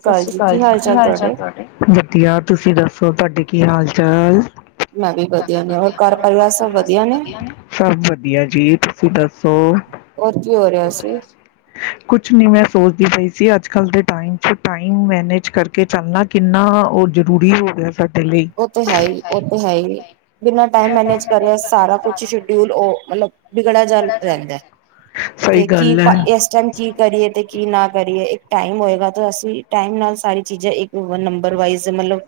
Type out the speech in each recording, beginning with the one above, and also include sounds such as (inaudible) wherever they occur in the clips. ਸਤਿ ਸ੍ਰੀ ਅਕਾਲ ਜੀ ਕੀ ਹਾਲ ਚਾਲ ਤੁਹਾਡੇ ਵਧੀਆ ਤੁਸੀਂ ਦੱਸ ਸੋ ਤੁਹਾਡੇ ਕੀ ਹਾਲ ਚਾਲ ਮੈਂ ਵੀ ਵਧੀਆ ਨੇ ਵਧੀਆ ਹੋਰ ਘਰ ਸਭ ਪਰਿਵਾਰ ਵਧੀਆ ਨੇ ਸਾਰਾ ਵਧੀਆ ਜੀ ਤੁਸੀਂ ਦੱਸ ਸੋ ਹੋਰ ਕੀ ਹੋ ਰਿਹਾ ਸੀ ਕੁਛ ਨੀ ਮੈਂ ਸੋਚਦੀ ਪਈ ਸੀ ਅੱਜ ਕੱਲ੍ਹ ਦੇ ਟਾਈਮ ' ਟਾਈਮ ਮੈਨੇਜ ਕਰਕੇ ਚੱਲਣਾ ਕਿੰਨਾ ਉਹ ਜ਼ਰੂਰੀ ਹੋ ਗਿਆ ਫ ਉਹ ਤੇ ਹੈ ਉਹ ਤੇ ਹੈ ਬਿਨਾਂ ਟਾਈਮ ਮਨੇਜ ਕਰੇ ਸਾਰਾ ਕੁਛ ਸ਼ਊਲ ਮਤਲਬ ਵਿਗੜਾ ਜਲ ਰਹਿੰਦਾ ਹੈ ਸਹੀ ਤੇ ਕੀ ਗੱਲ ਹੈ। ਇਸ ਟਾਈਮ ਕੀ ਕਰੀਏ ਤੇ ਕੀ ਨਾ ਕਰੀਏ ਟਾਈਮ ਹੋਏਗਾ ਤਾਂ ਅਸੀਂ ਟਾਈਮ ਨਾਲ ਸਾਰੀ ਚੀਜ਼ਾਂ ਨੰਬਰ ਵਜ਼ ਕਰੀਏ। ਮਤਲਬ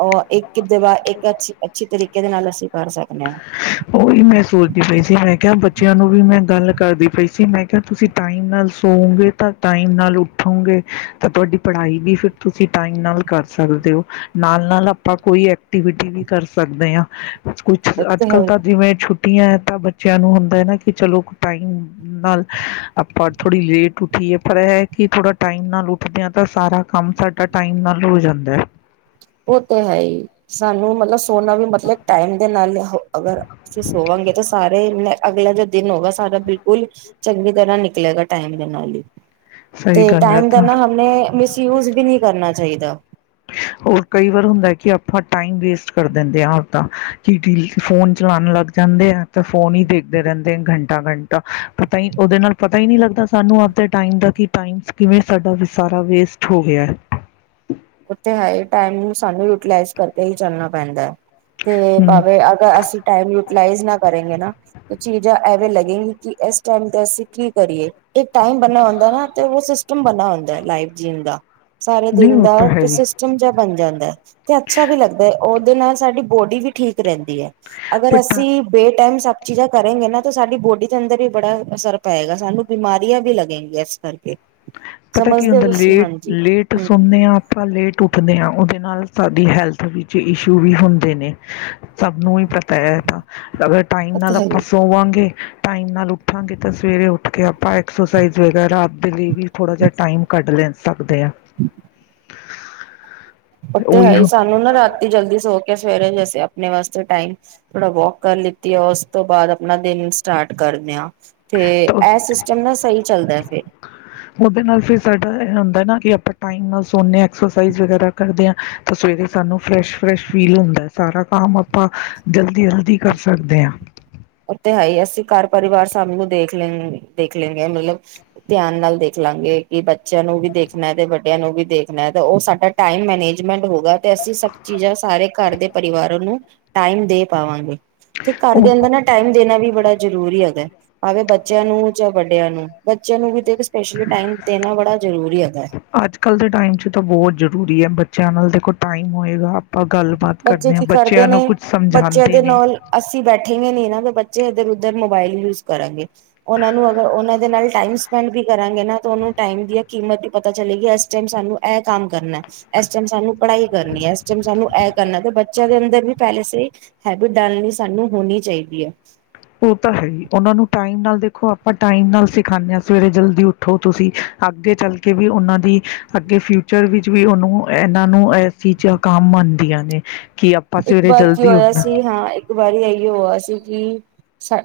ਉਹ ਇੱਕ ਅੱਛੀ ਤਰੀਕੇ ਦੇ ਨਾਲ ਅਸੀਂ ਕਰ ਸਕਦੇ ਹਾਂ ਉਹੀ ਮੈਂ ਸੋਚਦੀ ਪਈ ਸੀ ਮੈਂ ਕਿਹਾ ਬੱਚਿਆਂ ਨੂੰ ਵੀ ਮੈਂ ਗੱਲ ਕਰਦੀ ਪਈ ਸੀ ਮੈਂ ਕਿਹਾ ਤੁਸੀਂ ਟਾਈਮ ਨਾਲ ਸੋਓਗੇ ਤਾਂ ਟਾਈਮ ਨਾਲ ਉੱਠੋਗੇ ਤਾਂ ਤੁਹਾਡੀ ਪੜ੍ਹਾਈ ਵੀ ਫਿਰ ਤੁਸੀ ਟਾਈਮ ਨਾਲ ਕਰ ਸਕਦੇ ਹੋ ਨਾਲ ਨਾਲ ਆਪਾਂ ਕੋਈ ਐਕਟੀਵਿਟੀ ਵੀ ਕਰ ਸਕਦੇ ਹਾ। ਉਹ ਅੱਜ ਤੇ ਹੈ ਕੱਲ੍ਹ ਤਾਂ ਜਿਵੇਂ ਛੁੱਟੀ ਤਾਂ ਬੱਚਿਆਂ ਨੂੰ ਹੁੰਦਾ ਹੈ ਨਾ ਕਿ ਚਲੋ ਟਾਈਮ ਨਾਲ ਆਪਾਂ ਥੋੜ੍ਹੀ ਲੇਟ ਉੱਠੀਏ ਪਰ ਇਹ ਕਿ ਥੋੜਾ ਟਾਈਮ ਨਾਲ ਉੱਠਦੇ ਹਾ ਤਾਂ ਸਾਰਾ ਕੰਮ ਸਾਡਾ ਟਾਈਮ ਨਾਲ ਹੋ ਜਾਂਦਾ ਹੈ। ਉਹ ਤੇ ਹੈ ਹੀ ਸਾਨੂੰ ਮਤਲਬ ਸੋਨਾ ਵੀ ਮਤਲਬ ਟਾਈਮ ਦੇ ਨਾਲ ਅਗਰ ਅਸੀਂ ਸੋਵਾਂਗੇ ਤਾਂ ਸਾਰੇ ਮੈਂ ਅਗਲੇ ਦਿਨ ਹੋਗਾ ਸਾਰਾ ਬਿਲਕੁਲ ਚੰਗੀ ਤਰ੍ਹਾਂ ਨਿਕਲੇਗਾ ਟਾਈਮ ਦੇ ਨਾਲ ਹੀ। ਸਹੀ ਤੇ ਗੱਲ ਹੈ ਟਾਈਮ ਦਾ ਤਾਂ ਨਾ ਹਣੇ ਮਿਸਯੂਜ ਵੀ ਨਹੀਂ ਕਰਨਾ ਚਾਹੀਦਾ। ਹੋਰ ਕਈ ਵਾਰ ਹੁੰਦਾ ਕਿ ਆਪਾਂ ਟਾਈਮ ਵੇਸਟ ਕਰ ਦਿੰਦੇ ਆ ਆਪਦਾ ਕਿ ਫੋਨ ਚਲਾਨ ਲੱਗ ਜਾਂਦੇ ਆ ਤੇ ਫੋਨ ਹੀ ਦੇਖਦੇ ਰਹਿੰਦੇ ਘੰਟਾ ਘੰਟਾ ਪਤਾ ਹੀ ਉਹਦੇ ਨਾਲ ਪਤਾ ਹੀ ਨਹੀਂ ਲੱਗਦਾ ਸਾਨੂੰ ਆਪ ਦੇ ਟਾਈਮ ਦਾ ਟਾਈਮ ਕਿਵੇਂ ਸਾਡਾ ਸਾਰਾ ਵੇਸਟ ਹੋ ਗਿਆ। ਓ ਤੇ ਹੈ ਹੀ ਟਾਈਮ ਸਾਨੂੰ ਯੂਟੀਲਾਈਜ਼ ਕਰਕੇ ਹੀ ਚੱਲਣਾ ਪੈਂਦਾ ਹੈ। ਤੇ ਹੂੰ। ਭਾਵੇਂ ਅਗਰ ਅਸੀਂ ਟਾਈਮ ਯੂਟੀਲਾਈਜ਼ ਨਾ ਕਰੇਗੇ ਨਾ ਚੀਜ਼ਾਂ ਐਵੇਂ ਲੱਗੇਗੀ ਕਿ ਇਸ ਟਾਈਮ ਤੇ ਅਸੀਂ ਕੀ ਕਰੀਏ ਇੱਕ ਟਾਈਮ ਬਣਨਾ ਹੁੰਦਾ ਨਾ ਤੇ ਉਸ ਬਨਾ ਹੁੰਦਾ ਹੈ ਲਾਈਵ ਜੀਣ ਦਾ। ਸਾਰੇ ਨਹੀਂ ਦਿਨ ਉਹ ਦਾ ਤਾਂ ਹੈ ਹੀ। ਸਿਸਟਮ ਜਿਹਾ ਬਣ ਜਾਂਦਾ ਹੈ ਤੇ ਅੱਛਾ ਵੀ ਲੱਗਦਾ ਹੈ ਉਹ ਉਹਦੇ ਨਾਲ ਸਾਡੀ ਬੋਡੀ ਵੀ ਠੀਕ ਰਹਿੰਦੀ ਹੈ। ਅਗਰ ਪਟਾ ਅਸੀਂ ਬੇ ਟਾਈਮ ਚੀਜ਼ਾਂ ਕਰੇਗੇ ਨਾ ਤਾਂ ਸਾਡੀ ਬੋਡੀ ਦੇ ਅੰਦਰ ਵੀ ਬੜਾ ਅਸਰ ਪਏਗਾ ਸਾਨੂੰ ਬਿਮਾਰੀਆਂ ਵੀ ਲੱਗਣਗੀਆਂ ਇਸ ਕਰਕੇ ਪਤਾ ਕੀ ਸਮਝਦੇ ਹੋ ਹੁੰਦਾ ਤੁਸੀਂ ਲੇਟ ਹਾਂਜੀ ਲੇਟ ਹੂੰ ਸੁਣੇਆ, ਆਪਾਂ ਲੇਟ ਉਠਦੇ ਹਾਂ ਉਹਦੇ ਨਾਲ ਸਾਡੀ ਹੈਲਥ ਵਿੱਚ ਇਸ਼ੂ ਵੀ ਹੁੰਦੇ ਨੇ। ਸਭ ਨੂੰ ਹੀ ਪਤਾ ਹੈ ਐਹ ਤਾਂ (unintelligible) ਅਗਰ ਟਾਈਮ ਉਹ ਨਾਲ ਤਾਂ ਹੈ ਹੀ। ਆਪਾਂ ਸੋਵਾਂਗੇ ਟਾਈਮ ਨਾਲ ਉੱਠਾਂਗੇ ਤਾਂ ਸਵੇਰੇ ਉੱਠ ਕੇ ਆਪਾਂ ਐਕਸਰਸਾਈਜ਼ ਵਗੈਰਾ ਰਾਤ ਦੇ ਲਈ ਵੀ ਥੋੜ੍ਹਾ ਜਿਹਾ ਟਾਈਮ ਕੱਢ ਲੈ ਸਕਦੇ ਆ। ਓ ਤੇ ਹੈ ਉਹੀ ਹੀ ਹੁਣ ਸਾਨੂੰ ਨਾ ਰਾਤੀ ਜਲਦੀ ਸੋ ਸਵੇਰੇ ਜ ਅਸੀਂ ਆਪਣੇ ਵਾਸਤੇ ਟਾਈਮ ਥੋੜਾ ਵੋਕ ਕਰ ਲਿੱਤੀ ਆ ਉਸ ਤੋਂ ਬਾਅਦ ਆਪਣਾ ਦਿਨ ਸਟਾਰਟ ਕਰਦੇਆਂ। ਤੇ ਤਾਂ ਐਹ ਸਿਸਟਮ ਨਾ ਸਹੀ ਚੱਲਦਾ ਫਿਰ। ਹਨ ਕਿ ਆਪਾਂ ਟੈਮ ਨਾਲ ਸੋਣੇ ਆਂ ਐਕਸਰਸਾਈਜ਼ ਵਗੈਰਾ ਕਰਦੇ ਹਾਂ ਤੇ ਸਵੇਰੇ ਸਾਨੂੰ ਫਰੈਸ਼- ਫਰੈਸ਼ ਫੀਲ ਹੁੰਦਾ ਸਾਰਾ ਕੰਮ ਆਪਾਂ ਜਲਦੀ- ਜਲਦੀ ਕਰ ਸਕਦੇ ਹਾਂ। ਉਥੇ ਹੈ ਹੀ ਅਸੀਂ ਘਰ ਪਰਿਵਾਰ ਸਭ ਨੂੰ ਦੇਖ ਲ ਦੇਖ ਲੈਂਗੇ ਮਤਲਬ ਧਿਆਨ ਨਾਲ ਦੇਖਲਾਂਗੇ ਕਿ ਬੱਚਿਆਂ ਨੂੰ ਵੀ ਦੇਖਣਾ ਤੇ ਵੱਡਿਆਂ ਨੂੰ ਵੀ ਦੇਖਣਾ ਤੇ ਉਹ ਸਾਡਾ ਟਾਈਮ ਮੈਨੇਜਮੈਂਟ ਹੋਗਾ। ਤੇ ਅਸੀਂ ਸਭ ਚੀਜ਼ਾਂ ਸਾਰੇ ਘਰ ਦੇ ਪਰਿਵਾਰ ਨੂੰ ਟਾਈਮ ਦੇ ਪਾਵਾਂਗੇ। ਤੇ ਘਰ ਉਹ ਦੇ ਅੰਦਰ ਨਾ ਦੇਣਾ ਵੀ ਬੜਾ ਜਰੂਰੀ ਹੈਦਾ ਭਾਵੇਂ ਬੱਚਿਆਂ ਨੂੰ ਜਾਂ ਵੱਡਿਆਂ ਨੂੰ ਬੱਚਿਆਂ ਨੂੰ ਵੀ ਦੇਖ ਸ਼ ਅੱਜ- ਕੱਲ੍ਹ ਦੇ ਟਾਈਮ ਚ ਤਾਂ ਬਹੁਤ ਜਰੂਰੀ ਹੈ ਬ ਚੈਨਲ ਦੇ ਕੋਲ ਟਾਈਮ ਹੋਏਗਾ। ਗੱਲਬਾਤ ਬੱਚੇ ਹਾਂ ਕੀ ਕਰਦੇ ਨੇ ਕੁਝ ਬੱਚਿਆਂ ਸਮਝਾਉਂਦੇ ਦੇ ਨਾਲ ਅਸੀਂ ਬੈਠੇਗੇਂ ਨੀ ਤੋ ਬੱਚੇ ਇਧਰ ਉਧ ਉੱਧਰ ਮੋਬਾਇਲ ਯੂਜ ਕਰਾਂਗੇ। ਉਹਨਾਂ ਨੂੰ ਅਗਰ ਉਹਨਾਂ ਦੇ ਨਾਲ ਟਾਈਮ ਸਪੈਂ ਪੈਨ ਵੀ ਕਰਾਂਗੇ ਨਾ ਤਾਂ ਤੁਹਾਨੂੰ ਟਾਈਮ ਦੀਆਂ ਕੀਮਤ ਪਤਾ ਚਲੇਗੀ ਏਸ ਟਾਈਮ ਸਾਨੂੰ ਇਹ ਕੰਮ ਕਰਨਾ ਇਸ ਟਾਈਮ ਸਾਨੂੰ ਪੜ੍ਹਾਈ ਕਰਨੀ ਹੈ ਏਸ ਟਾਈਮ ਸਾਨੂੰ ਕਰਨਾ ਤੇ ਬੱਚਿਆਂ ਦੇ ਅੰਦਰ ਵੀ ਪਹਿਲੇ ਸਹੀ ਹੈਬਿਟ ਡਾਲਣੀ ਸਾਨੂੰ ਹੋਣੀ ਚਾਹੀਦੀ ਹੈ। ਉਹ ਤਾਂ ਹੈ ਹੀ ਉਹਨਾਂ ਨੂੰ ਟਾਈਮ ਨਾਲ ਦੇਖੋ ਆਪਾਂ ਟਾਈਮ ਨਾਲ ਸਿਖਾਂਦੇ ਹਾਂ ਸਵੇਰੇ ਜਲਦੀ ਉੱਠੋ ਤੁਸੀਂ ਅੱਗੇ ਚੱਲ ਕੇ ਵੀ ਉਹਨਾਂ ਦੀ ਅੱਗੇ ਫਿਊਚਰ ਵਿੱਚ ਵੀ ਉਹਨੂੰ ਇਹਨਾਂ ਨੂੰ ਇਸ ਚੀਜ਼ ਕੰਮ ਆਂਦੀਆਂ ਨੇ। ਕਿ ਆਪਾਂ ਇੱਕ ਸਵੇਰੇ ਵਾਰ ਕੀ ਜਲਦੀ ਹੋਇਆ ਉੱਠਣਾ ਸੀ ਹਾਂ ਇੱਕ ਵਾਰੀ ਇਹੀ ਹੋਇਆ ਸੀ ਕਿ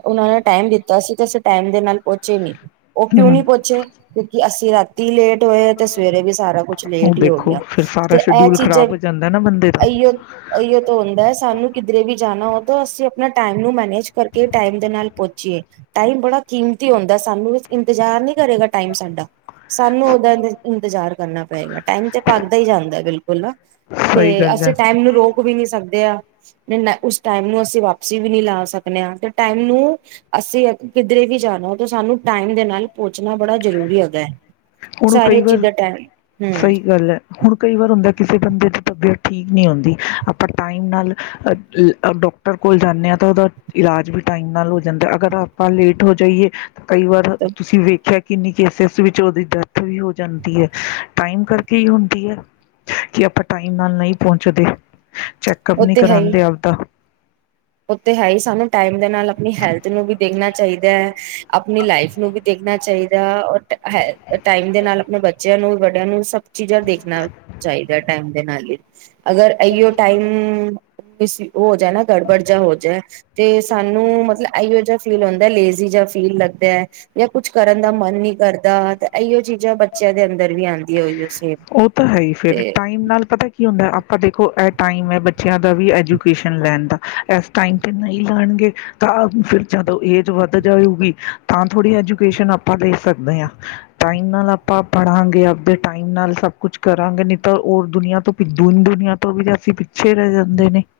ਉਹਨਾਂ ਨੇ ਟਾਈਮ ਦਿੱਤਾ ਸੀ ਤੇ ਅਸੀਂ ਟਾਈਮ ਦੇ ਨਾਲ ਪਹੁੰਚੇ ਨੀ ਉਹ ਕਿਉਂ ਹਮ ਨਹੀਂ ਪੁੱਛੇ ਕਿਉਂਕਿ ਅਸੀਂ ਰਾਤੀ ਲੇਟ ਹੋਏ ਤੇ ਸਵੇਰੇ ਵੀ ਸਾਰਾ ਕੁਛ ਉਹ ਲੇਟ ਹੀ ਹੋ ਦੇਖੋ ਗਿਆ ਫਿਰ ਤੇ ਸਾਰਾ ਇਹ ਸ਼ਡਿਊਲ ਚੀਜ਼ਾਂ ਖ਼ਰਾਬ ਹੋ ਜਾਂਦਾ ਨਾ ਬੰਦੇ ਦਾ ਇਹੀਓ ਤੋਂ ਹੁੰਦਾ ਹੈ ਸਾਨੂੰ ਕਿਧਰੇ ਵੀ ਜਾਣਾ ਹੋ ਤਾਂ ਅਸੀਂ ਆਪਣਾ ਟਾਈਮ ਨੂੰ ਮੈਨੇਜ ਕਰਕੇ ਟਾਈਮ ਦੇ ਨਾਲ ਪਹੁਚੀਏ ਟਾਈਮ ਬੜਾ ਕੀਮਤੀ ਆਉਂਦਾ ਸਾਨੂੰ ਇੰਤਜ਼ਾਰ ਨੀ ਕਰੇਗਾ ਟਾਈਮ ਸਾਡਾ ਸਾਨੂੰ ਉਹਦਾ ਇੰ ਇੰਤਜ਼ਾਰ ਕਰਨਾ ਪਏਗਾ। ਟਾਈਮ ਤੇ ਭਗਦਾ ਹੀ ਜਾਂਦਾ ਬਿਲਕੁਲ ਨਾ ਤੇ ਸਹੀ ਗੱਲ ਹੈ। ਅਸੀਂ ਟਾਈਮ ਨੂੰ ਰੋਕ ਸਕਦੇ ਆ ਉਸ ਟਾਈਮ ਨੂੰ ਅਸੀਂ ਵਾਪਸੀ ਵੀ ਨਈ ਲਾ ਸਕਣੇ ਹਾਂ ਤੇ ਟਾਈਮ ਨੂੰ ਅਸੀਂ ਕਿਧਰੇ ਵੀ ਜਾਣਾ ਤਾਂ ਸਾਨੂੰ ਟਾਈਮ ਦੇ ਨਾਲ ਪਹੁੰਚਣਾ ਬੜਾ ਜ਼ਰੂਰੀ ਹੈਗਾ ਹੈ। ਹੁਣ ਕਈ ਸਾਰੀਆਂ ਵਾਰ ਚੀਜ਼ਾਂ ਟਾਈਮ ਹਮ ਸਹੀ ਗੱਲ ਐ ਹੁਣ ਕਈ ਵਾਰ ਹੁੰਦਾ ਕਿਸੇ ਬੰਦੇ ਦੀ ਤਬੀਅਤ ਠੀਕ ਨਹੀਂ ਹੁੰਂਦੀ ਆਪਾਂ ਟਾਈਮ ਨਾਲ ਡਾਕਟਰ ਕੋਲ ਜਾਂਦੇ ਹਾਂ ਤਾਂ ਉਹਦਾ ਇਲਾਜ ਵੀ ਟਾਈਮ ਨਾਲ ਹੋ ਜਾਂਦਾ ਅਗਰ ਆਪਾਂ ਲੇਟ ਹੋ ਜਾਈਏ ਕਈ ਵਾਰ ਤੁਸੀਂ ਵੇਖਿਆ ਕਿੰਨੀ ਕੇਸਿਸ ਵਿੱਚ ਉਹਦੀ ਡੈਥ ਵੀ ਹੋ ਜਾਂਦੀ ਹੈ ਟਾਈਮ ਕਰਕੇ ਹੀ ਹੁੰਦੀ ਹੈ ਕਿ ਆਪਾਂ ਟਾਈਮ ਨਾਲ ਨਹੀਂ ਪਹੁੰਚਦੇ। ਚੈੱਕਅਪ ਉਹ ਨਹੀਂ ਤੇ ਹੈ ਹੀ ਕਰਾਂਦੇ ਅਪਦਾ ਉਹ ਤੇ ਹੈ ਹੀ। ਸਾਨੂੰ ਟਾਈਮ ਦੇ ਨਾਲ ਆਪਣੀ ਹੈਲਥ ਨੂੰ ਵੀ ਦੇਖਣਾ ਚਾਹੀਦਾ ਹੈ। ਆਪਣੀ ਲਾਈਫ ਨੂੰ ਵੀ ਦੇਖਣਾ ਚਾਹੀਦਾ। ਔਰ ਹੈ। ਟਾਈਮ ਦੇ ਨਾਲ ਆਪਣੇ ਬੱਚੇ (unintelligible) ਬੱਚਿਆਂ ਨੂੰ, ਵੱਡਿਆਂ ਨੂੰ, ਸਭ ਚੀਜ਼ਾਂ ਦੇਖਣਾ ਚਾਹੀਦਾ ਟਾਈਮ ਦੇ ਨਾਲ ਹੀ। (unintelligible) ਅਗਰ (unintelligible) ਉਹ ਹੋ ਜਾਏ ਨਾ ਗੜਬੜ (unintelligible) ਤੇ ਹੋ ਜਾਏ ਤੇ ਸਾਨੂੰ ਮਤਲਬ ਇਹੋ ਜਿਹਾ (unintelligible) ਫੀਲ ਹੁੰਦਾ। ਲੇਜ਼ੀ ਜਾ ਫੀਲ ਲੱਗਦਾ ਐ ਜਾਂ ਕੁਛ ਕਰਨ ਦਾ ਮਨ ਨੀ ਕਰਦਾ ਤੇ ਐਹੀਓ ਚੀਜ਼ਾਂ ਬੱਚਿਆਂ ਦੇ ਅੰਦਰ ਵੀ ਆਉਂਦੀਆਂ। ਉਹੀਓ ਸੇਮ ਉਹ ਤਾਂ ਤੇ ਪਰ ਦੇਖੋ ਇਹ ਟਾਈਮ ਹੈ ਬੱਚਿਆਂ ਦਾ ਵੀ ਐਜੂਕੇਸ਼ਨ ਲੈਣ ਦਾ। ਇਸ ਟਾਈਮ ਤੇ ਨਹੀਂ ਲੈਣਗੇ, ਤਾਂ ਫਿਰ ਜਦੋਂ ਏਜ ਵੱਧ ਜਾਊਗੀ ਤਾਂ ਥੋੜ੍ਹੀ ਐਜੂ (unintelligible) ਟਿਊਸ਼ਨ ਆਪਾ ਦੇ ਸਕਦੇ ਹਾਂ। ਟਾਈਮ ਨਾਲ ਆਪਾਂ ਪੜਾਂਗੇ। ਆਪਦੇ ਟਾਈਮ ਨਾਲ ਸਭ ਕੁਛ ਕਰਾਂਗੇ। ਨਹੀਂ ਤਾਂ, ਉਹ ਦੁਨੀਆਂ ਤੋਂ ਦੀਨ ਦੁਨੀਆਂ ਤੋਂ ਵੀ ਅਸੀ ਪਿੱਛੇ ਰਹਿ ਜਾਂਦੇ ਨੇ। (unintelligible)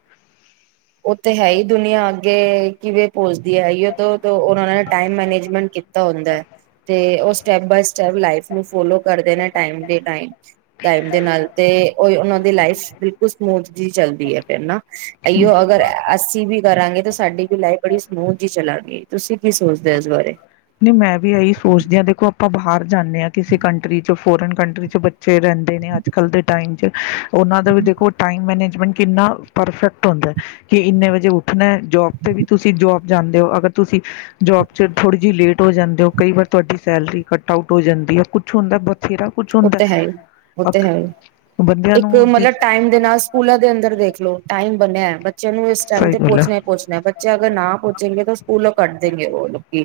ਉਹ ਤੇ ਹੈ ਹੀ ਦੁਨੀਆਂ ਅੱਗੇ ਕਿਵੇਂ ਤੇ ਹੈ ਹੀ ਸਟੈਪ ਬਾਏ ਟਾਈਮ ਦੇ ਨਾਲ ਤੇ, ਉਹੀ ਉਹਨਾਂ ਦੀ ਲਾਈਫ ਬਿਲਕੁਲ ਸਮੂਥ ਜੀ ਚੱਲਦੀ ਹੈ ਫਿਰ ਨਾ। ਐਹੀਓ ਅਗਰ ਅਸੀਂ ਵੀ ਕਰਾਂਗੇ ਤਾਂ ਸਾਡੀ ਵੀ ਲਾਈਫ ਬੜੀ ਸਮੂਥ ਜੀ ਚਲਾਂਗੀ। ਤੁਸੀਂ ਕੀ ਸੋਚਦੇ ਹੋ? ਇਸ ਬਾਰੇ ਨਹੀਂ, ਮੈਂ ਵੀ ਇਹੀ ਸੋਚਦੀ ਹਾਂ। ਦੇਖੋ ਆਪਾਂ ਬਾਹਰ ਜਾਂਦੇ ਹਾਂ ਕਿਸੇ ਕੰਟਰੀ ਚ। ਫੋਰਨ ਕੰਟਰੀ ਚ ਬੱਚੇ ਰਹਿੰਦੇ ਨੇ ਅੱਜ-ਕੱਲ੍ਹ ਦੇ ਟਾਈਮ ਚ। (inaudible) ਉਹਨਾਂ ਦਾ ਵੀ ਦੇਖੋ, ਟਾਈਮ ਮੈਨੇਜਮੈਂਟ ਕਿੰਨਾ ਪਰਫੈਕਟ ਹੁੰਦਾ ਕਿ ਇੰਨੇ ਵਜੇ ਉੱਠਣਾ ਐ ਜੋਬ ਜਾਂਦੇ ਹੋ। ਅਗਰ ਤੁਸੀਂ ਜੋਬ ਚ ਥੋ ਜੀ ਲੇਟ ਹੋ ਜਾਂਦੇ ਹੋ। ਕਈ ਵਾਰ ਤੁਹਾਡੀ ਸੈਲਰੀ ਕਟ ਆਊਟ ਹੋ ਜਾਂਦੀ ਆ। ਕੁਛ ਹੁੰਦਾ ਬਹੁ ਉਹ ਤਾਂ ਹੈ ਹੀ, ਉਹ ਤਾਂ ਹੈ ਹੀ। ਬੰਦਿਆਂ ਇੱਕ ਨੂੰ ਜਿਸ ਮਤਲਬ ਟਾਈਮ ਦੇ ਨਾਲ, ਸਕੂਲਾਂ ਦੇ ਅੰਦਰ ਦੇਖਲੋ ਟਾਈਮ ਬੰਨਿਆ (unintelligible) ਬੱਚਿਆਂ ਨੂੰ ਇਸ ਟਾਈਮ ਸਹੀ ਤੇ ਗੱਲ ਹੈ। ਪਹੁੰਚਣਾ ਹੀ ਪਹੁੰਚਣਾ। ਬੱਚੇ ਅਗਰ ਨਾ ਪਹੁੰਚੇਗੇ ਤਾਂ ਸਕੂਲੋਂ ਕੱਢ ਦੇਂਗੇ ਉਹ ਲੋਕੀ,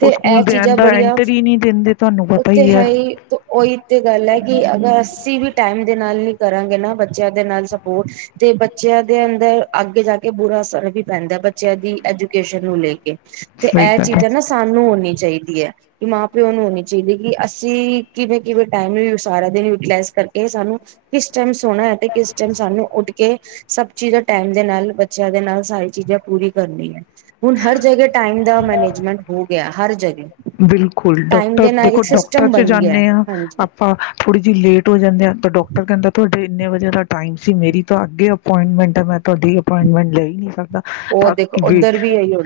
ਤੇ ਉਹ ਇਹ ਸਕੂਲ ਦੇ ਚੀਜ਼ਾਂ ਅੰਦਰ ਬੜੀਆਂ, ਐਂਟਰ ਹੀ ਨਹੀਂ ਦਿੰਦੇ ਤੁਹਾਨੂੰ ਉਹ ਪਤਾ ਤੇ ਹੈ ਹੀ ਤੇ ਉਹੀ ਗੱਲ ਹੈ ਕਿ ਅਗਰ ਅਸੀਂ ਵੀ ਟਾਈਮ ਦੇ ਨਾਲ ਨੀ ਕਰਾਂਗੇ ਨਾ, ਬੱਚਿਆਂ ਦੇ ਨਾਲ ਸਪੋਰਟ ਤੇ ਬੱਚਿਆਂ ਦੇ ਅੰਦਰ ਅੱਗੇ ਜਾ ਕੇ ਬੁਰਾ ਅਸਰ ਵੀ ਪੈਂਦਾ ਐ, ਬੱਚਿਆਂ ਦੀ ਐਜੂਕੇਸ਼ਨ ਨੂੰ ਲੈ ਕੇ। ਤੇ ਐਹ ਚੀਜ਼ਾਂ ਨਾ, ਸਾਨੂੰ ਹੋਣੀ ਚਾਹੀਦੀ ਹੈ। ਕਿ ਮਾਂ ਪਿਓ ਨੂੰ ਹੋਣੀ ਚਾਹੀਦੀ ਕਿ ਅਸੀਂ ਕਿਵੇਂ ਕਿ ਟਾਈਮ ਵੀ ਸਾਰਾ ਦਿਨ ਯੂਟੀਲਾਈਜ਼ ਕਰਕੇ, ਸਾਨੂੰ ਕਿਸ ਟਾਈਮ (unintelligible) ਸੋਹਣਾ ਹੈ ਤੇ ਕਿਸ ਟਾਈਮ ਸਾਨੂੰ ਉੱਠ ਕੇ ਸਭ ਚੀਜ਼ਾਂ ਟਾਈਮ ਦੇ ਨਾਲ ਬੱਚਿਆਂ ਦੇ ਨਾਲ ਸਾਰੀ ਚੀਜ਼ਾਂ ਪੂਰੀ ਕਰਨੀ ਐ। ਹੁਣ ਹਰ ਜਗ੍ਹਾ ਟਾਈਮ ਦਾ ਮੈਨੇਜਮੈਂਟ ਹੋ ਗਿਆ ਹਰ ਜਗ੍ਹਾ, ਬਿਲਕੁਲ ਟਾਈਮ ਡਾਕਟਰ ਦੇ ਨਾਲ ਦੇਖੋ ਇੱਕ ਡਾਕਟਰ ਸਿਸਟਮ ਚ ਬਣ ਗਿਆ। ਜਾਂਦੇ ਹਾਂ ਹਾਂਜੀ ਆਪਾਂ ਥੋੜ੍ਹੀ ਜਿਹੀ ਲੇਟ ਹੋ ਜਾਂਦੇ ਆ ਤਾਂ ਡਾਕਟਰ ਕਹਿੰਦਾ ਤੁਹਾਡਾ ਅਤੇ ਇੰਨੇ ਵਜੇ ਦਾ ਟਾਈਮ ਸੀ ਮੇਰੀ ਤਾਂ ਅੱਗੇ ਅਪੋਇੰਟਮੈਂਟ ਹੈ ਮੈਂ ਤੁਹਾਡੀ ਅਪੁਆਇੰਟਮੈਂਟ ਲੈ ਨਹੀਂ ਸਕਦਾ। ਉਹ ਦੇਖੋ ਉੱਧਰ ਵੀ ਆਈ ਆ।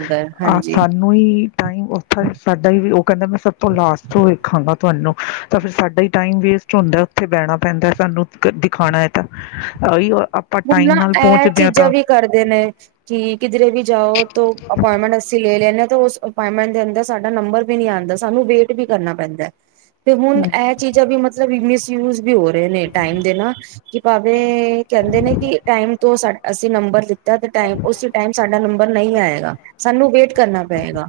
ਆਹ ਸਾਨੂੰ ਹੀ ਟਾਈਮ ਉਥੇ ਸਾਡਾ ਈ ਕਹਿੰਦਾ ਮੈਂ ਸਭ ਤੋਂ ਲਾਸਟ ਤੋਂ ਵੇਖਾਂਗਾ ਤੁਹਾਨੂੰ ਤਾਂ ਫਿਰ ਸਾਡਾ ਹੀ ਟਾਈਮ ਵੇਸਟ ਹੁੰਦਾ ਉੱਥੇ ਬਹਿਣਾ ਪੈਂਦਾ ਸਾਨੂੰ ਦਿਖਾਣਾ ਹੈ ਤਾਂ (unintelligible) ਹੁਣ ਨਾ ਨਾਲ ਇਹ ਪਹੁੰਚਦੇ ਹਾਂ ਚੀਜ਼ਾਂ ਤਾਂ ਵੀ ਕਰਦੇ ਨੇ ਕਿ ਕਿਧਰੇ ਵੀ ਜਾਓ ਤੋਂ ਅਪੁਆਇੰਟਮੈਂਟ ਅਸੀਂ ਲੇ ਲੈਣ ਪਹਿਲਾ ਤਾਂ ਉਸ ਅਪੁਆਟਮੈਂਟ ਦੇ ਅੰਦਰ ਸਾਡਾ ਨੰਬਰ ਵੀ ਨੀ ਆਂਦਾ ਸਾਨੂੰ ਵੇਟ ਵੀ ਕਰਨਾ ਪੈਂਦਾ। ਤੇ ਹੁਣ ਹਮ ਇਹ ਚੀਜ਼ਾਂ ਵੀ ਮਤਲਬ ਮਿਸ ਯੂਜ਼ ਵੀ ਹੋ ਰਹੇ ਨੇ ਟਾਈਮ ਦੇ ਨਾ ਕਿ ਭਾਵੇ ਕਹਿੰਦੇ ਨੇ ਕਿ ਟਾਈਮ ਤੋਂ ਅਸੀਂ ਨੰਬਰ ਦਿੱਤਾ। ਸਾਡਾ ਤੇ ਟਾਈਮ ਉਸ ਟਾਈਮ ਸਾਡਾ ਨੰਬਰ ਨਹੀਂ ਆਏਗਾ, ਸਾਨੂੰ ਵੇਟ ਕਰਨਾ ਪਏਗਾ।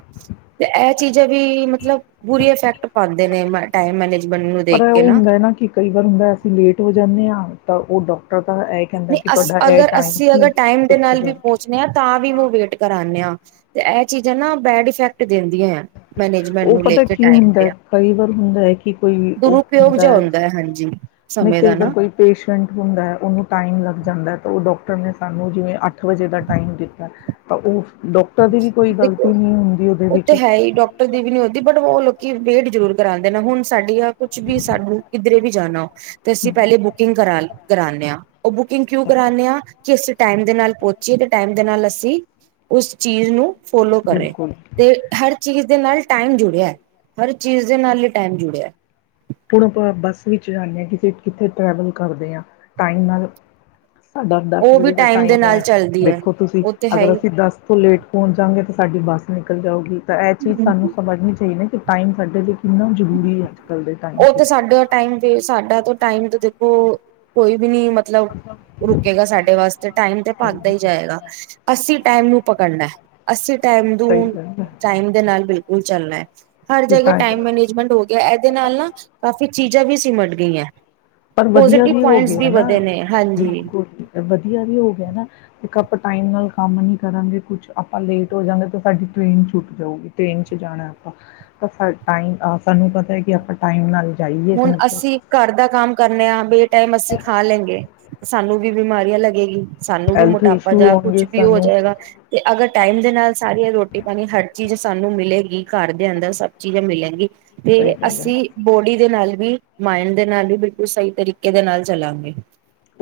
ਤੇ ਇਹ ਚੀਜ਼ਾਂ ਵੀ ਮਤਲਬ ਬੁਰੀ ਇਫੈਕਟ ਪਾਉਂਦੇ ਨੇ ਟਾਈਮ ਮੈਨਜ਼ ਪਰ ਉਹ ਹੁੰਦਾ ਨਾ ਕਿ ਕਈ ਵਾਰ ਹੁੰਦਾ ਅਸੀਂ ਲੇਟ ਹੋ ਜਾਂਨੇ ਆ ਤਾਂ ਉਹ ਡਾਕਟਰ ਤਾਂ ਇਹ ਕਹਿੰਦਾ ਨਹੀਂ ਕਿ ਤੁਹਾਡਾ ਇਹ ਅਗਰ ਟਾਈਮ ਅਸੀਂ ਸੀ ਅਗਰ ਟਾਈਮ ਦੇ ਤੁਸੀਂ ਨਾਲ ਵੀ ਕਰ ਪਹੁੰਚਣੇ ਹਾਂ ਤਾਂ ਵੀ ਵੇਟ ਕਰਾਨੇ ਆ, ਤੇ ਇਹ ਚੀਜ਼ਾਂ ਨਾ ਬੈਡ ਇਫੈਕਟ ਦਿੰਦੀਆਂ। ਮੈਨੇਜਮੈਂਟ ਉਹ ਨੂੰ ਲੈ ਪਤਾ ਕੇ ਕੀ ਟਾਈਮ ਹੁੰਦਾ ਦੇ ਆ। ਕਈ ਵਾਰ ਹੁੰਦਾ ਹੈ ਕਿ ਕੋਈ ਉਹ ਦੁਰਉਪਯੋਗ ਹੁੰਦਾ ਜਿਹਾ ਹੈ, ਹਾਂਜੀ ਨਹੀਂ ਸਮੇਂ ਕਈ ਦਾ ਵਾਰ ਨਾ ਕੋਈ ਪੇਸ਼ੈਂਟ ਹੁੰਦਾ ਹੈ ਉਹਨੂੰ ਟਾਈਮ ਲੱਗ ਜਾਂਦਾ ਤਾਂ ਉਹ ਡੋਕਟਰ ਨੇ ਸਾਨੂੰ ਜਿਵੇਂ ਅੱਠ ਵਜੇ ਦਾ ਟਾਈਮ ਦਿੱਤਾ, ਤਾਂ ਉਹ ਡਾਕਟਰ ਦੀ ਵੀ ਕੋਈ ਗ਼ਲਤੀ ਦੇਖੋ ਨਹੀਂ ਹੁੰਦੀ ਉਹਦੇ ਉਹ ਵਿੱਚ। ਤੇ ਹੈ ਹੀ ਡਾਕਟਰ ਦੀ ਵੀ ਨਹੀਂ ਬਟ ਉਹ ਲੋਕੀ ਵੇਟ ਜ਼ਰੂਰ ਕਰਾਉਂਦੇ ਨੇ ਹੁਣ ਸਾਡੀ ਆ ਕੁਛ ਵੀ ਸਾਨੂੰ ਕਿੱਧਰੇ ਵੀ ਜਾਣਾ ਤੇ ਅਸੀਂ ਪਹਿਲੇ ਬੁਕਿੰਗ ਕਰਾ ਕਰਾਨੇ ਆ। ਉਹ ਬੁਕਿੰਗ ਕਿਉਂ ਕਰਾਨੇ ਆ ਕਿ ਅਸੀ ਟਾਈਮ ਦੇ ਨਾਲ ਪਹੁੰਚੀਏ ਤੇ ਟਾਈਮ ਦੇ ਨਾਲ ਅਸੀਂ ਉਸ ਚੀਜ਼ ਨੂੰ ਫੋਲੋ ਕਰੇ, ਬਿਲਕੁਲ ਤੇ ਹਰ ਚੀਜ਼ ਦੇ ਨਾਲ ਟਾਈਮ ਜੁੜਿਆ, ਹਰ ਚੀਜ਼ ਦੇ ਨਾਲ ਹੀ ਟਾਈਮ ਜੁੜਿਆ। ਹੁਣ ਆਪਾਂ ਬੱਸ ਵਿੱਚ ਜਾਂਦੇ ਹਾਂ ਕਿ ਕਿੱਥੇ ਟਰੈਵਲ ਕਰਦੇ ਹਾਂ ਟਾਈਮ ਨਾਲ ਸਾਡਾ ਦਸ ਉਹ ਵਜੇ ਵੀ ਦਾ ਦੇ ਟਾਈਮ ਨਾਲ ਹੈ ਚੱਲਦੀ ਹੈ ਦੇਖੋ ਤੁਸੀਂ ਉਹ ਤੇ ਹੈ ਅਗਰ ਹੀ ਅਸੀਂ ਦਸ ਤੋਂ ਲੇਟ ਪਹੁੰਚ ਜਾਂਗੇ ਤਾਂ ਸਾਡੀ ਬੱਸ ਸਾਈਕਲ ਜਾਓਗੀ ਤਾਂ ਇਹ ਚੀਜ਼ ਸਾਨੂੰ ਸਮਝਣੀ ਚਾਹੀਦੀ ਕਿ ਟਾਈਮ ਕੱਢੇ ਜ, ਕਿੰਨਾ ਜ਼ਰੂਰੀ ਹੈ। ਅੱਜ ਕੱਲ੍ਹ ਦੇ ਟਾਈਮ ਉਹ 'ਚ ਤੇ ਸਾਡਾ ਟਾਈਮ ਸਾਡਾ। ਟਾਈਮ ਤੋਂ ਦੇਖੋ ਕੋਈ। ਵੀ ਨੀ ਮਤਲਬ ਰੁਕੇਗਾ ਸਾਡੇ ਵਾਸਤੇ ਟਾਈਮ ਤੇ ਭਗਦਾ ਹੀ ਜਾਏਗਾ। ਅਸੀਂ ਟਾਈਮ ਨੂੰ ਪਕੜਨਾ। ਅੱਸੀ ਟਾਈਮ ਨੂੰ ਟਾਈਮ ਦੇ ਨਾਲ ਬਿਲ ਉਹ ਚੱਲਣਾ ਹੈ। ਹਰ ਜਗ੍ਹੇ ਕੀਤਾ ਹੈ। ਟਾਈਮ ਮੈਨੇਜਮੈਂਟ ਹੋ। ਗਿਆ ਇਹਦੇ ਨਾਲ ਨਾ ਕਾਫੀ ਚੀਜ਼ਾਂ ਵੀ ਸੀਮਟ ਗਈਆਂ। ਪਰ ਵਧੀਆ ਪੋਜੀਟਿਵ ਵੀ ਹੋ ਪੁਆਇੰਟਸ ਗਿਆ ਨਾ। ਵਧੇ ਨੇ ਹਾਂਜੀ ਬਿਲਕੁਲ ਵਧੀਆ ਵੀ ਹੋ ਗਿਆ ਨਾ। ਇੱਕ ਆਪਾਂ ਟਾਈਮ ਨਾਲ ਕੰਮ ਨਹੀਂ ਕਰਾਂਗੇ ਕੁਛ ਆਪਾਂ ਲੇਟ ਹੋ ਜਾਂਵਗੇ ਤਾਂ ਸਾਡੀ ਟ੍ਰੇਨ ਛੁੱਟ ਜਾਊਗੀ ਟ੍ਰੇਨ 'ਚ ਜਾਣਾ ਆਪਾਂ ਤਾਂ ਸਾ ਟਾਈਮ ਸਾਨੂੰ ਪਤਾ ਹੈ। ਕਿ ਆਪਾਂ ਟਾਈਮ ਨਾਲ ਜਾਈਏ ਹੁਣ ਘਰ ਅਸੀਂ ਤੱਕ ਘਰ ਦਾ ਕੰਮ ਕਰ। ਬ (inaudible) ਟਾਈਮ ਅਸੀਂ ਖਾ ਲੈਂਗੇ। ਸਾਨੂੰ ਵੀ ਬਿਮਾਰੀਆਂ ਲੱਗੇਗੀ। ਸਾਨੂੰ ਵੀ ਹੈਲਥ ਮੋਟਾਪਾ ਇਸ਼ੂ ਜਾਂ ਕੁਛ ਹੋਣਗੇ ਵੀ ਹੋ, ਸਾਨੂੰ ਜਾਏਗਾ ਤੇ ਅਗਰ ਟਾਈਮ ਦੇ ਨਾਲ ਸਾਰੀ ਇਹ ਰੋਟੀ ਪਾਣੀ ਹਟ। ਚੀਜ਼ ਸਾਨੂੰ ਮਿਲੇਗੀ ਘਰ ਦੇ ਅੰਦਰ ਸਭ ਚੀਜ਼ ਮਿਲਲੇਗੀ। ਤੇ ਘਰ ਅਸੀਂ ਬੋਡੀ। ਨਾਲ ਵੀ ਮਾਇਣ ਦੇ ਨਾਲ ਵੀ ਬਿਲਕੁਲ ਸਹੀ ਤਰੀਕੇ ਦੇ ਨਾਲ ਚਲਾਂਗੇ।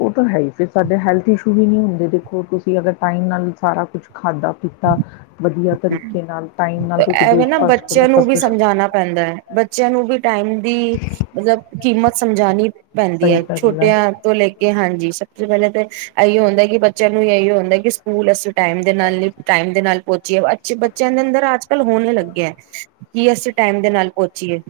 ਉਹ ਤਾਂ ਹੈ। ਹੀ ਫਿਰ ਸਾਡੇ ਹੈਲਥ ਇਸ਼ੂ ਹੀ ਨਹੀਂ ਹੁੰਦੇ ਦੇਖੋ ਤੁਸੀਂ ਅਗਰ ਟਾਈਮ ਨਾਲ ਸਾਰਾ ਕੁਛ ਖਾਧਾ ਪੀਤਾ ਵਧੀਆ ਤਰੀਕੇ ਨਾਲ ਟਾਈਮ ਨਾਲ ਤੁਸੀਂ ਐਵੇਂ ਨਾ ਬ੍ਰੇਕਫਾਸਟ ਕਰੋ ਬੱਚਿਆਂ ਸਭ ਨੂੰ ਵੀ ਕੁਛ ਸਮਝਾਉਣਾ ਪੈਂਦਾ ਹੈ। ਬੱਚਿਆਂ ਨੂੰ ਵੀ ਟਾਈਮ ਦੀ ਮਤਲਬ ਕੀਮਤ ਸਮਝਾਣੀ। ਪੈਂਦੀ ਸਹੀ ਹੈ। ਗੱਲ ਛੋਟਿਆਂ ਤੋਂ ਲੈ ਕੇ ਹਾਂਜੀ ਸਭ ਤੋਂ ਪਹਿਲਾਂ ਤਾਂ ਇਹੀ ਹੁੰਦਾ ਕਿ ਬੱਚਿਆਂ ਨੂੰ ਇਹੀ ਹੁੰਦਾ ਕਿ ਸਕੂਲ ਅ। ਟਾਈਮ ਦੇ ਨਾਲ ਹੀ। ਟਾਈਮ ਦੇ ਨਾਲ ਪਹੁੰਚੀਏ ਬੇ ਬੱਚਿਆਂ ਦੇ ਅੰਦਰ ਅੱਜ ਕੱਲ ਹੋਣ ਲੱਗੇ ਹੈ। ਕੀ ਅਸੀਂ ਟਾਈਮ ਦੇ ਨਾਲ ਪਹੁੰਚੀਏ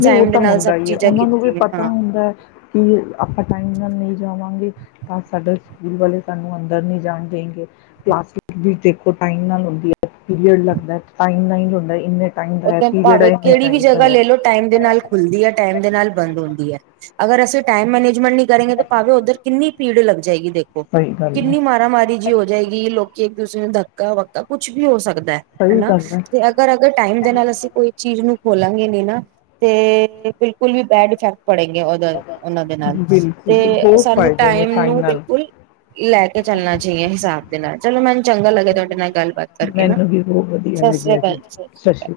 ਵੀ ਉਹ ਟਾਈਮ ਦੇ ਤਾਂ ਨਾਲ ਹੁੰਦਾ ਸਭ ਹੀ ਹੈ। ਚੀਜ਼ਾਂ ਉਹਨਾਂ ਨੂੰ ਵੀ ਕੀਤੀ ਹੈ ਪਤਾ ਹਾਂ ਹੁੰਦਾ ਹੈ। ਕਿ ਆਪਾਂ ਟਾਈਮ ਨਾਲ ਨਹੀਂ ਜਾਵਾਂਗੇ ਤਾਂ ਸਾਡਾ ਸਕੂਲ ਵਾਲੇ ਸਾਨੂੰ ਅੰਦਰ ਨਹੀਂ ਜਾਣ ਦੇਣਗੇ। ਕਲਾਸਿਸ ਵੀ ਦੇਖੋ ਟਾਈਮ ਨਾਲ ਹੁੰਦੀ ਹੈ। ਪੀਰੀਅਡ ਲੱਗਦਾ ਟਾਈਮ ਨਾਲ ਹੁੰਦਾ ਇੰਨੇ ਟਾਈਮ ਦਾ ਹੈ ਉਥੇ ਪੀਰੀਅਡ ਹੈ ਭਾਵੇਂ ਇੰਨੇ ਕਿਹੜ ਵੀ ਟਾਈਮ ਦਾ ਜਗਾ ਰਹਤ ਹੈ ਲੈ ਲੋ। ਦੇ ਨਾਲ ਖੁੱਲਦੀ ਹੈ। ਟਾਈਮ ਦੇ ਨਾਲ ਬੰਦ ਹੁੰਦੀ ਹੈ। ਅਗਰ ਅਸੀਂ ਟਾਈਮੈਨੇਜਮੈਂਟ ਕਰੇਗੇ ਤੇ ਭਾਵੇਂ ਉੱਧਰ ਕਿੰਨੀ ਪੀੜ ਲੱਗ ਜਾਏਗੀ ਦੇਖੋ ਸਹੀ ਗੱਲ ਹੈ ਕਿੰਨੀ ਮਾਰਾ ਮਾਰੀ ਜਿ ਹੋ ਜਾਏਗੀ ਲੋਕ ਇੱਕ ਦੂਸਰੇ ਨੂੰ ਧੱਕਾ ਵੱਕਾ ਕੁੱਛ ਵੀ ਹੋ ਸਕਦਾ। ਸਹੀ ਹਨਾ ਗੱਲ ਹੈ ਤੇ ਅਗਰ ਅਗਰ ਟਾਈਮ ਦੇ ਨਾਲ ਅਸੀਂ ਕੋਈ ਚੀਜ਼ ਖੋਲਾਂਗੇ ਨੇ ਨਾ ਤੇ ਬਿਲਕੁਲ ਵੀ ਬੈਡ ਇਫੈਕਟ ਪੜੇਗੇ ਉਹ ਉਹਨਾਂ ਦੇ ਨਾਲ ਬਿਲਕੁਲ ਤੇ ਬਹੁਤ ਸਾਨੂੰ ਫਾਇਦੇ ਨੇ ਟਾਈਮ ਨੂੰ ਨਾਲ ਬਿਲਕੁਲ ਲੈ ਕੇ ਚੱਲਣਾ ਚਾਹੀਏ ਹਿਸਾਬ ਦੇ ਨਾਲ ਚਲੋ ਮੈਨੂੰ ਚੰਗਾ ਲੱਗਿਆ ਤੁਹਾਡੇ ਨਾਲ ਗੱਲਬਾਤ ਗੱਲ ਕਰਕੇ ਨਾ ਮੈਨੂੰ ਵੀ ਬਹੁਤ ਵਧੀਆ ਸਤਿ ਸ੍ਰੀ ਲੱਗਿਆ ਅਕਾਲ ਜੀ ਸਤਿ ਸ਼੍ਰੀ ਅਕਾਲ।